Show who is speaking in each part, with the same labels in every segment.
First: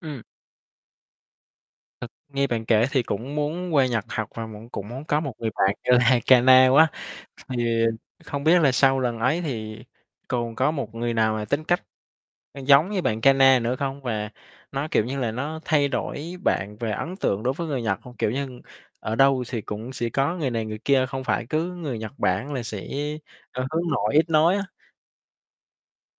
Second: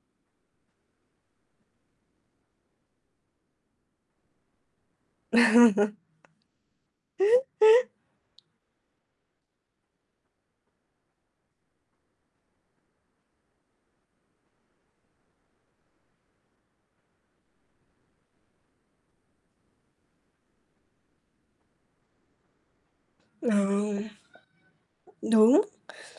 Speaker 1: Ừm. Thực nghe bạn kể thì cũng muốn qua Nhật học và mẫn cũng muốn có một người bạn như Haikana quá. Thì không biết là sau lần ấy thì còn có một người nào mà tính cách, ơ, giống như bạn Kana nữa không? Và nó, kiểu như là, nó thay đổi bạn về ấn tượng đối với người Nhật hông? Kiểu như, ở đâu xì cũng sẽ có người này người kia, không phải cứ người Nhật Bản là sẽ,
Speaker 2: Ờ.
Speaker 1: ơ, hướng nội, ít nói á.
Speaker 2: Đúng.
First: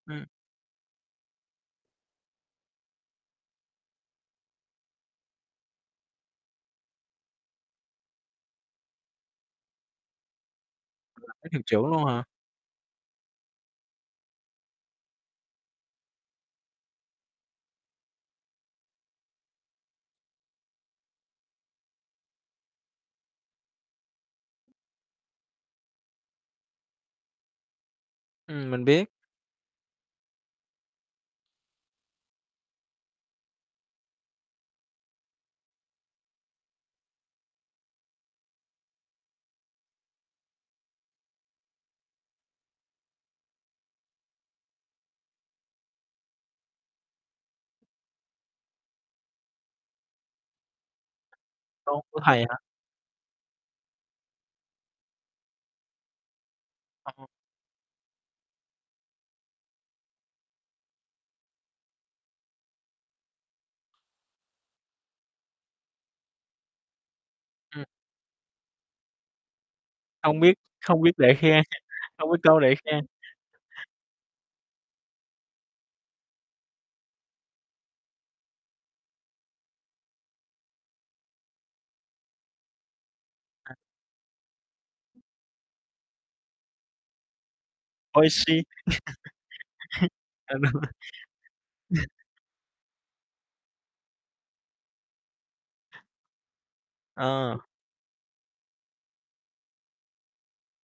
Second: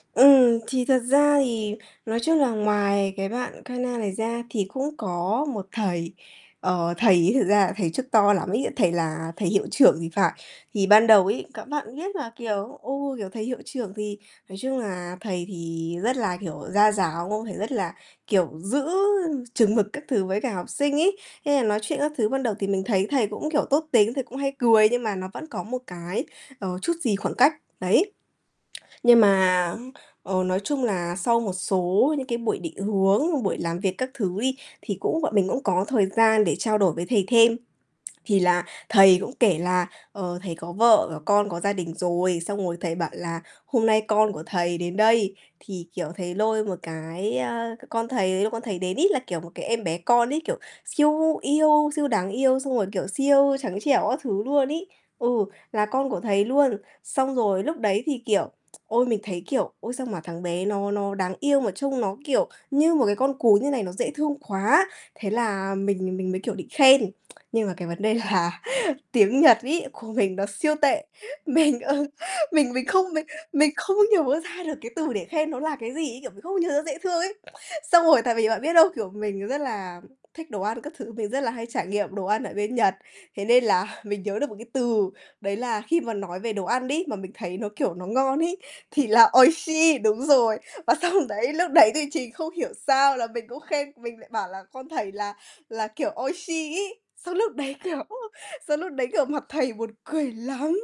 Speaker 1: Ừm.
Speaker 2: Ừm, thì thật ra thì nói chung là ngoài cái bạn Kana này ra, thì cũng có một thầy. Ờ, thầy ấy thực ra là thầy chức to lắm ấy, thầy là thầy hiệu trưởng thì phải. Thì ban đầu
Speaker 1: [unintelligible]
Speaker 2: ấy,
Speaker 1: Đến hiệu
Speaker 2: các
Speaker 1: trưởng
Speaker 2: bạn
Speaker 1: luôn
Speaker 2: biết
Speaker 1: hả?
Speaker 2: là, kiểu, ừ, kiểu, thầy hiệu trưởng thì nói chung là thầy thì rất là, kiểu, gia giáo không? Thầy rất là, kiểu, giữ chừng mực các thứ với cả học sinh ấy, nên là nói chuyện các thứ ban đầu thì mình thấy thầy cũng, kiểu, tốt tính, thầy cũng hay cười nhưng mà nó vẫn có một cái, ờ, chút gì khoảng cách, đấy.
Speaker 1: Ừm, mình biết.
Speaker 2: Nhưng mà, ờ, nói chung là sau một số những cái buổi định hướng, buổi làm việc các thứ đi, thì cũng bọn mình cũng có thời gian để trao đổi với thầy thêm. Thì là thầy cũng kể là, ờ, thầy có vợ có con, có gia đình rồi, xong rồi thầy bảo là "Hôm nay con của thầy đến đây." Thì, kiểu, thầy lôi một cái a, c con thầy ấy, lúc con thầy đến ấy, là, kiểu, một cái em bé con ấy, kiểu, siêu yêu,
Speaker 1: Con
Speaker 2: siêu
Speaker 1: của
Speaker 2: đáng
Speaker 1: thầy hả?
Speaker 2: yêu xong rồi, kiểu, siêu trắng trẻo các thứ luôn ấy, ừ, là con của thầy luôn.
Speaker 1: Ờ.
Speaker 2: Xong rồi lúc đấy thì, kiểu, ôi, mình thấy, kiểu, ôi, sao mà thằng bé nó nó đáng yêu mà trông nó, kiểu, như một cái con cún như này, nó dễ thương quá, thế là mình nà mình mới kiểu định khen. Nhưng mà
Speaker 1: Ừm.
Speaker 2: cái vấn đề là tiếng Nhật ấy của mình
Speaker 1: Hông
Speaker 2: nó
Speaker 1: biết
Speaker 2: siêu
Speaker 1: không
Speaker 2: tệ,
Speaker 1: biết bể khe,
Speaker 2: mình, ờ,
Speaker 1: hông biết câu
Speaker 2: mình
Speaker 1: để
Speaker 2: mình
Speaker 1: khe.
Speaker 2: không mình mình không nhớ ra được cái từ để khen nó là cái gì ấy, kiểu, mình không nhớ dễ thương ấy. Xong rồi tại vì bạn biết không? Kiểu, mình rất là thích đồ ăn các thứ, mình rất là hay trải nghiệm đồ ăn ở bên Nhật, thế nên
Speaker 1: À.
Speaker 2: là mình nhớ được một cái từ. Đấy là khi mà nói về đồ ăn đó, mà mình thấy nó, kiểu, nó ngon ấy,
Speaker 1: Oishii.
Speaker 2: thì là oishii, đúng
Speaker 1: Ờ,
Speaker 2: rồi.
Speaker 1: đúng rồi.
Speaker 2: Và xong đấy lúc đấy thì trình không hiểu sao là mình cũng khen, mình lại bảo là con thầy là là, kiểu, oishii, ấy. Xong lúc
Speaker 1: Ờ.
Speaker 2: đấy, kiểu xong lúc đấy, kiểu, mặt thầy buồn cười lắm,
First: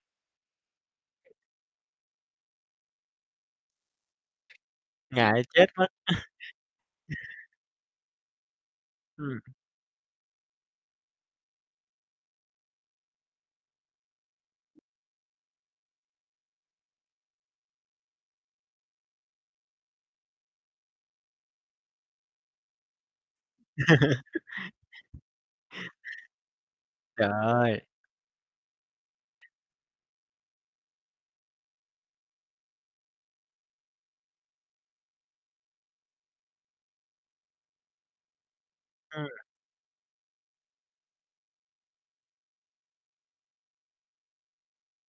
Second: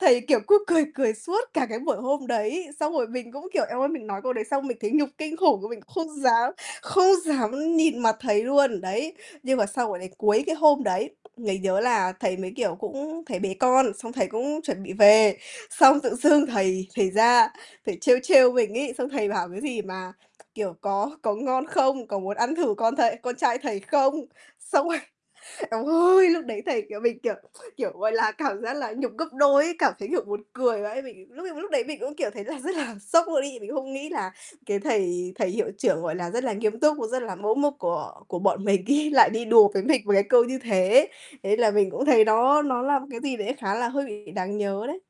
Speaker 2: thầy, kiểu, cứ cười cười suốt cả cái buổi hôm đấy. Xong rồi mình cũng, kiểu, eo ơi, mình nói câu đấy xong mình thấy nhục kinh
Speaker 1: Ngại
Speaker 2: khủng.
Speaker 1: chết
Speaker 2: Mình
Speaker 1: mất.
Speaker 2: cũng không dám không dám nhìn mặt thầy luôn, đấy.
Speaker 1: Ừm.
Speaker 2: Nhưng mà sau quả đấy, cuối cái hôm đấy, mình nhớ là thầy mới, kiểu, cũng thầy bế con, xong thầy cũng chuẩn bị về. Xong tự dưng thầy thầy ra, thầy trêu trêu mình ấy, xong thầy bảo cái gì mà, kiểu: "Có có ngon không? Có muốn ăn thử con thầy con trai thầy không?" Xong rồi eo ơi! Lúc đấy thầy, kiểu mình,
Speaker 1: Trời
Speaker 2: kiểu
Speaker 1: ơi.
Speaker 2: kiểu, gọi là, cảm giác là nhục gấp đôi ấy, cảm thấy, kiểu, buồn cười vãi. Mình lúc ấy mà lúc đấy mình cũng, kiểu, thấy là rất là sốc luôn ấy. Mình cũng không nghĩ là cái thầy thầy hiệu trưởng, gọi là, rất là nghiêm túc, và rất là mẫu mực của của bọn mình ấy lại
Speaker 1: Ừm.
Speaker 2: đi đùa với mình với cái câu như thế. Thế là mình cũng thấy nó nó là một cái gì đấy khá là hơi bị đáng nhớ đấy.